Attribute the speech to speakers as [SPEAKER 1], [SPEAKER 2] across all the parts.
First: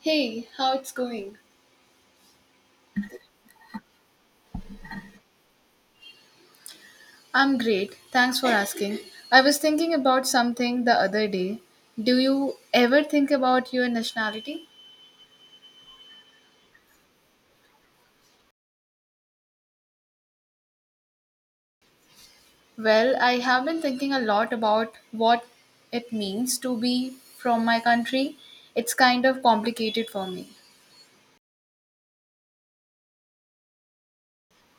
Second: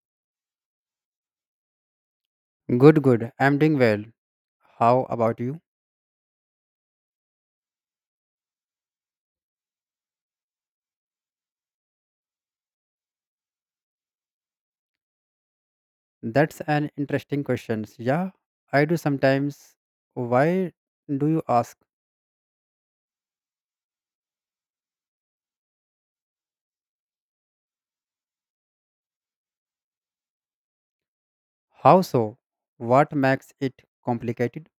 [SPEAKER 1] Hey, how it's going?
[SPEAKER 2] Good, good. I'm doing well. How about you?
[SPEAKER 1] I'm great. Thanks for asking. I was thinking about something the other day. Do you ever think about your nationality?
[SPEAKER 2] That's an interesting question. Yeah, I do sometimes. Why do you ask?
[SPEAKER 1] Well, I have been thinking a lot about what it means to be from my country. It's kind of complicated for me.
[SPEAKER 2] How so? What makes it complicated?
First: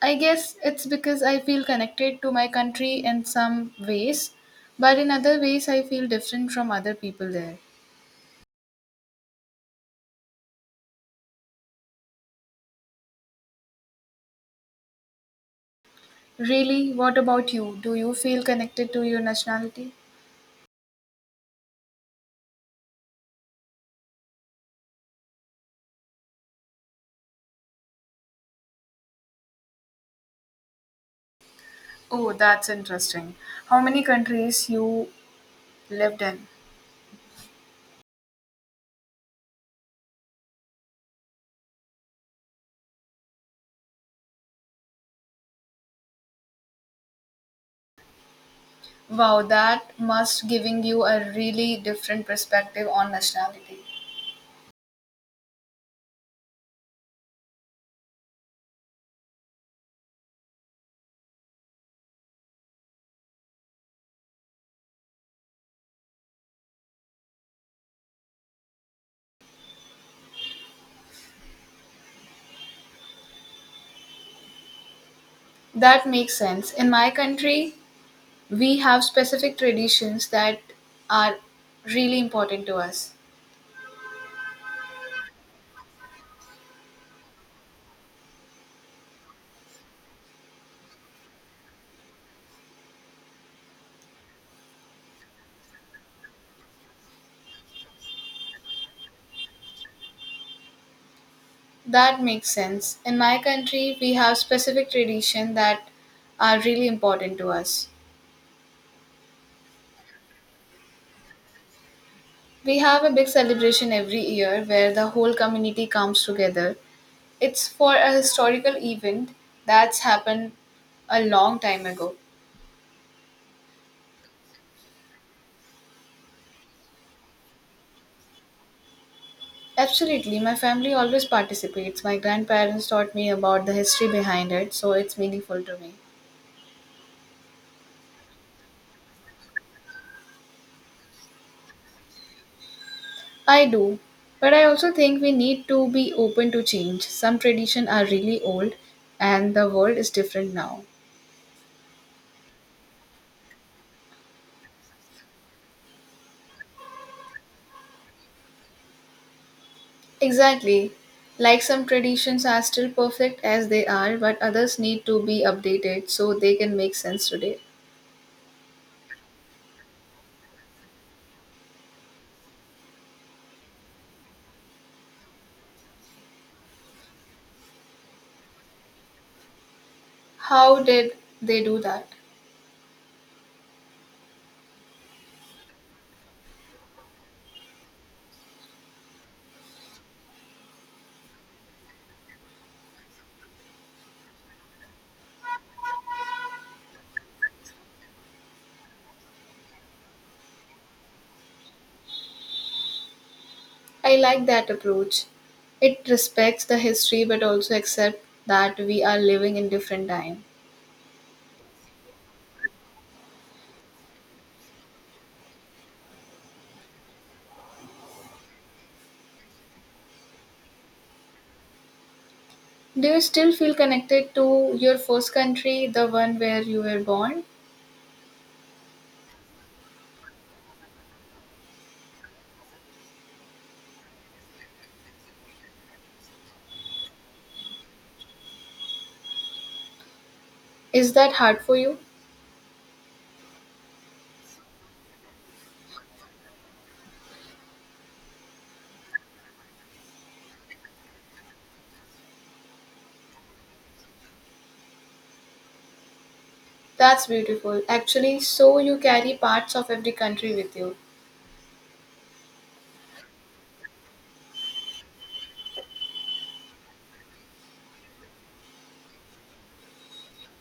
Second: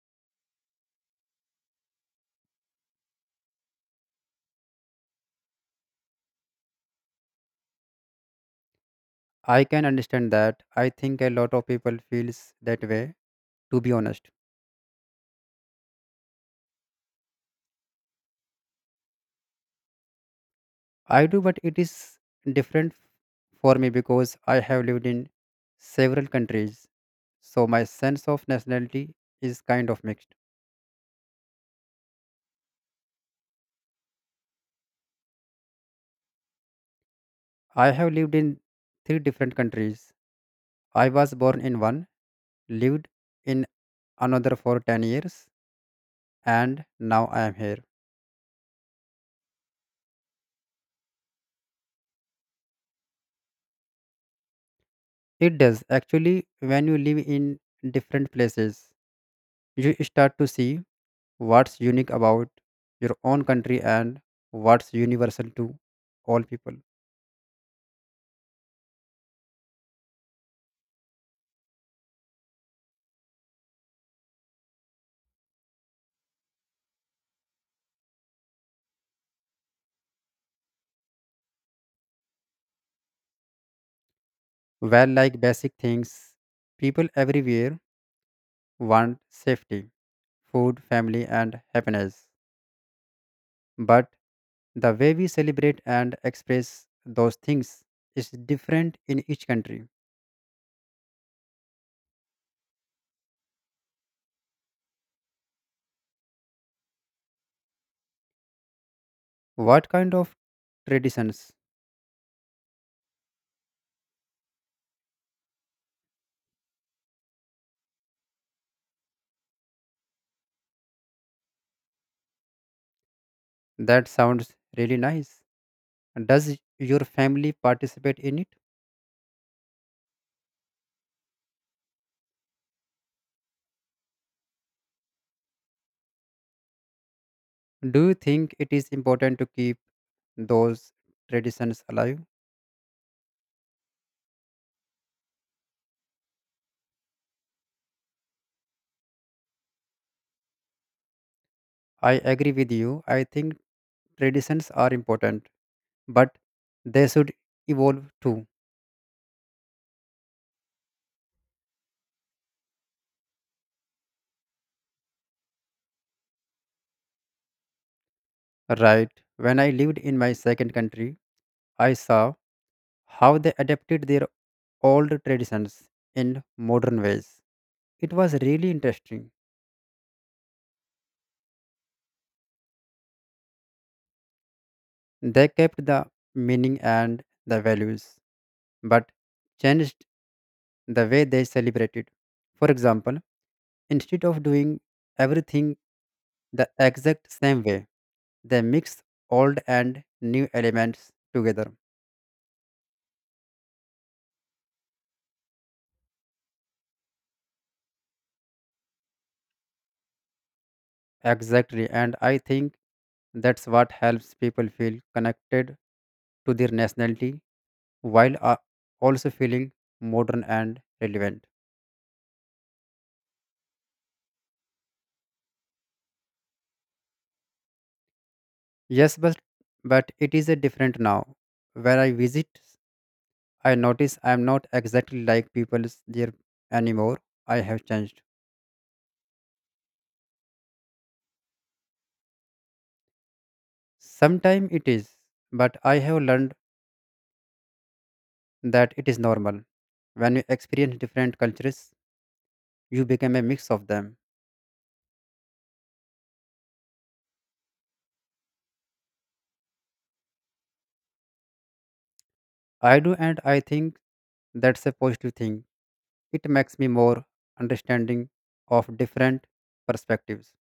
[SPEAKER 1] I guess it's because I feel connected to my country in some ways, but in other ways I feel different from other people there.
[SPEAKER 2] I can understand that. I think a lot of people feels that way, to be honest.
[SPEAKER 1] Really, what about you? Do you feel connected to your nationality?
[SPEAKER 2] I do, but it is different for me because I have lived in several countries. So my sense of nationality is kind of mixed.
[SPEAKER 1] Oh, that's interesting. How many countries you lived in?
[SPEAKER 2] I have lived in three different countries. I was born in one, lived in another for 10 years, and now I am here.
[SPEAKER 1] Wow, that must giving you a really different perspective on nationality.
[SPEAKER 2] It does. Actually, when you live in different places, you start to see what's unique about your own country and what's universal to all people.
[SPEAKER 1] That makes sense. In my country, we have specific traditions that are really important to us.
[SPEAKER 2] Well, like basic things, people everywhere want safety, food, family, and happiness. But the way we celebrate and express those things is different in each country.
[SPEAKER 1] That makes sense. In my country, we have specific tradition that are really important to us.
[SPEAKER 2] What kind of traditions?
[SPEAKER 1] We have a big celebration every year where the whole community comes together. It's for a historical event that's happened a long time ago.
[SPEAKER 2] That sounds really nice. Does your family participate in it?
[SPEAKER 1] Absolutely, my family always participates. My grandparents taught me about the history behind it, so it's meaningful to me.
[SPEAKER 2] Do you think it is important to keep those traditions alive?
[SPEAKER 1] I do, but I also think we need to be open to change. Some traditions are really old, and the world is different now.
[SPEAKER 2] I agree with you. I think traditions are important, but they should evolve too.
[SPEAKER 1] Exactly. Like some traditions are still perfect as they are, but others need to be updated so they can make sense today.
[SPEAKER 2] Right. When I lived in my second country, I saw how they adapted their old traditions in modern ways. It was really interesting.
[SPEAKER 1] How did they do that?
[SPEAKER 2] They kept the meaning and the values, but changed the way they celebrated. For example, instead of doing everything the exact same way, they mix old and new elements together.
[SPEAKER 1] I like that approach. It respects the history but also accepts that we are living in different time.
[SPEAKER 2] Exactly, and I think that's what helps people feel connected to their nationality while also feeling modern and relevant.
[SPEAKER 1] Do you still feel connected to your first country, the one where you were born?
[SPEAKER 2] Yes, but it is a different now. When I visit, I notice I am not exactly like people is there anymore. I have changed.
[SPEAKER 1] Is that hard for you?
[SPEAKER 2] Sometimes it is, but I have learned that it is normal. When you experience different cultures, you become a mix of them.
[SPEAKER 1] That's beautiful. Actually, so you carry parts of every country with you.
[SPEAKER 2] I do, and I think that's a positive thing. It makes me more understanding of different perspectives.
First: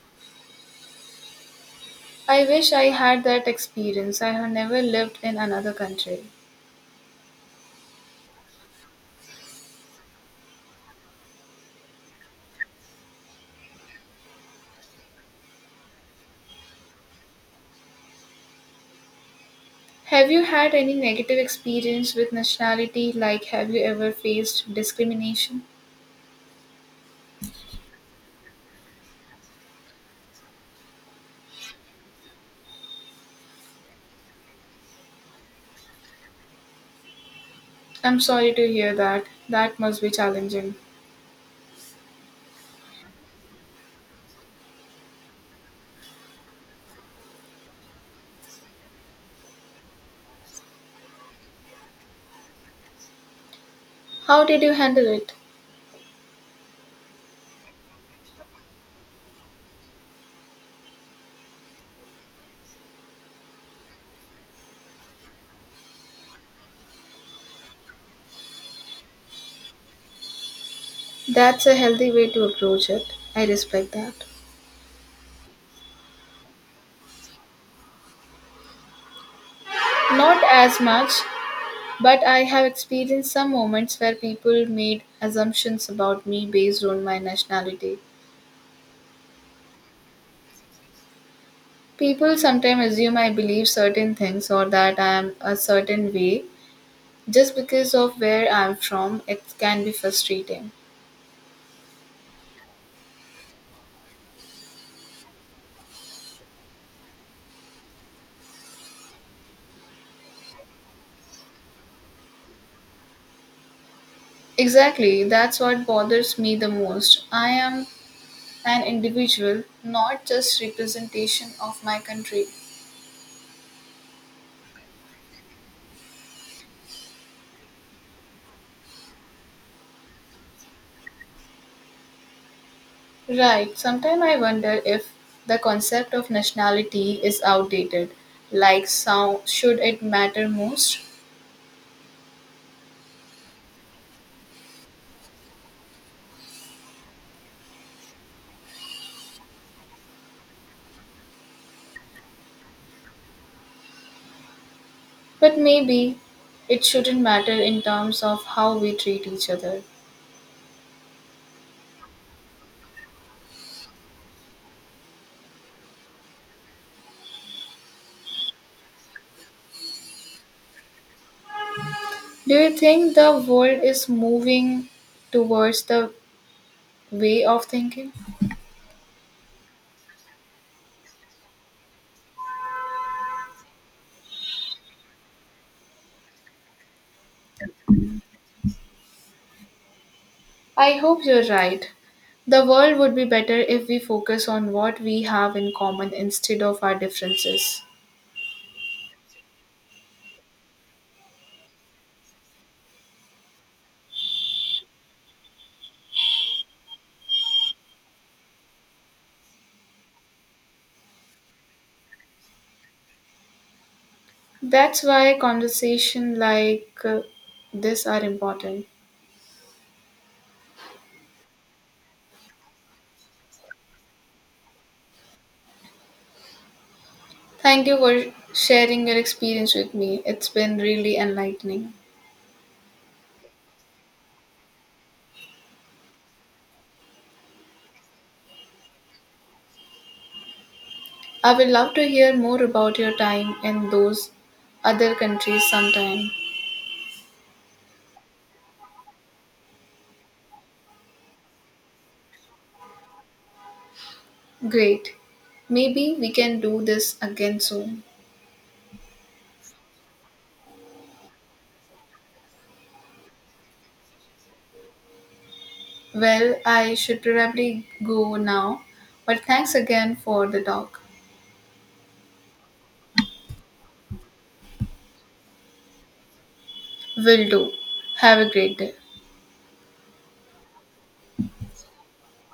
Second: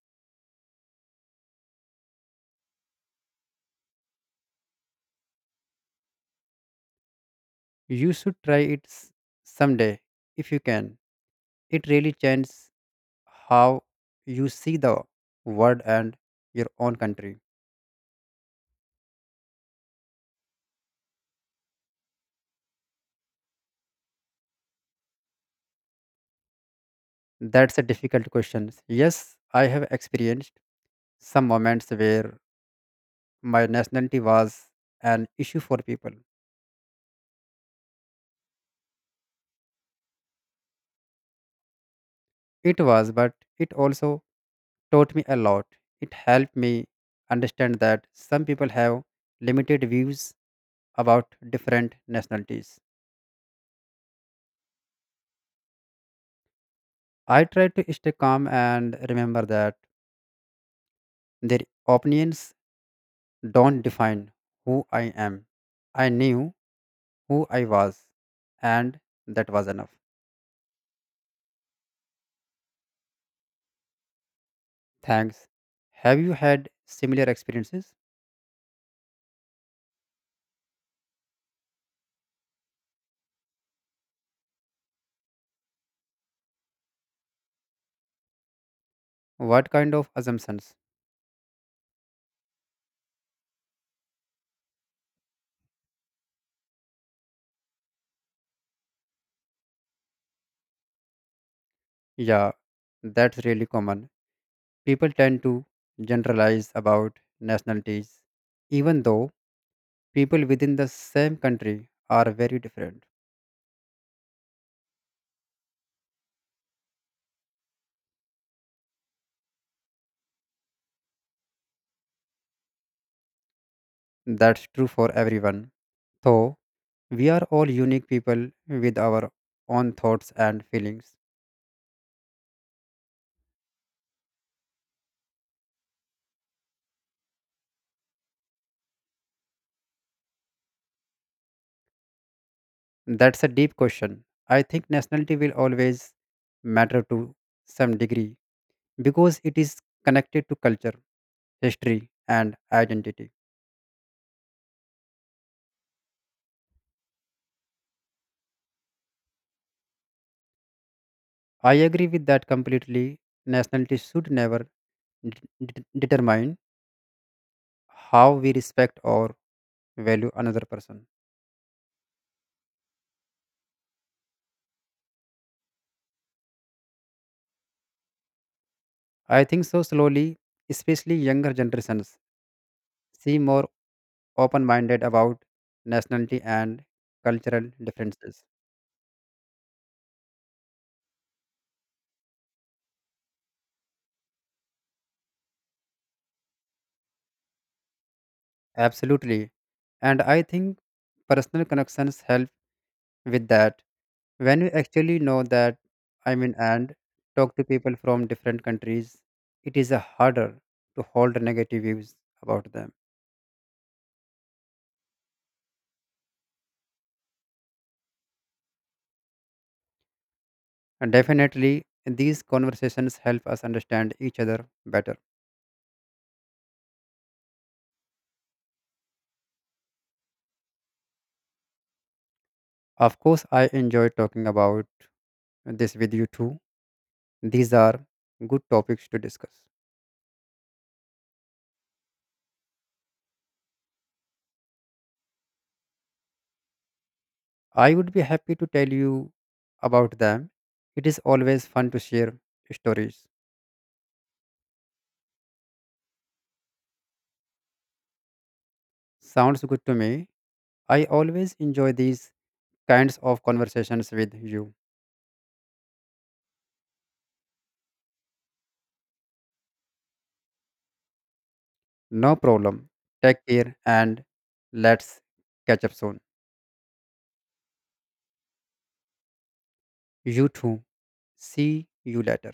[SPEAKER 1] I wish I had that experience. I have never lived in another country.
[SPEAKER 2] You should try someday if you can. It really changes how you see the world and your own country.
[SPEAKER 1] Have you had any negative experience with nationality? Like, have you ever faced discrimination?
[SPEAKER 2] That's a difficult question. Yes, I have experienced some moments where my nationality was an issue for people.
[SPEAKER 1] I'm sorry to hear that. That must be challenging.
[SPEAKER 2] It was, but it also taught me a lot. It helped me understand that some people have limited views about different nationalities.
[SPEAKER 1] How did you handle it?
[SPEAKER 2] I try to stay calm and remember that their opinions don't define who I am. I knew who I was, and that was enough.
[SPEAKER 1] That's a healthy way to approach it. I respect that.
[SPEAKER 2] Thanks. Have you had similar experiences?
[SPEAKER 1] Not as much, but I have experienced some moments where people made assumptions about me based on my nationality.
[SPEAKER 2] What kind of assumptions?
[SPEAKER 1] People sometimes assume I believe certain things or that I am a certain way just because of where I'm from. It can be frustrating.
[SPEAKER 2] Yeah, that's really common. People tend to generalize about nationalities, even though people within the same country are very different.
[SPEAKER 1] Exactly, that's what bothers me the most. I am an individual, not just representation of my country.
[SPEAKER 2] That's true for everyone. Though we are all unique people with our own thoughts and feelings.
[SPEAKER 1] Right, sometimes I wonder if the concept of nationality is outdated. Like, so, should it matter most?
[SPEAKER 2] That's a deep question. I think nationality will always matter to some degree because it is connected to culture, history, and identity.
[SPEAKER 1] But maybe it shouldn't matter in terms of how we treat each other.
[SPEAKER 2] I agree with that completely. Nationality should never d- determine how we respect or value another person.
[SPEAKER 1] Do you think the world is moving towards the way of thinking?
[SPEAKER 2] I think so. Slowly, especially younger generations, seem more open minded about nationality and cultural differences.
[SPEAKER 1] I hope you're right. The world would be better if we focus on what we have in common instead of our differences.
[SPEAKER 2] Absolutely. And I think personal connections help with that. When you actually know that, I mean, and talk to people from different countries, it is a harder to hold negative views about them.
[SPEAKER 1] That's why conversation like this are important.
[SPEAKER 2] And definitely these conversations help us understand each other better.
[SPEAKER 1] Thank you for sharing your experience with me. It's been really enlightening.
[SPEAKER 2] Of course, I enjoy talking about this with you too. These are good topics to discuss.
[SPEAKER 1] I would love to hear more about your time in those other countries sometime.
[SPEAKER 2] I would be happy to tell you about them. It is always fun to share stories.
[SPEAKER 1] Great. Maybe we can do this again soon.
[SPEAKER 2] Sounds good to me. I always enjoy these kinds of conversations with you.
[SPEAKER 1] Well, I should probably go now, but thanks again for the talk.
[SPEAKER 2] No problem. Take care and let's catch up soon.
[SPEAKER 1] Will do. Have a great day.
[SPEAKER 2] You too. See you later.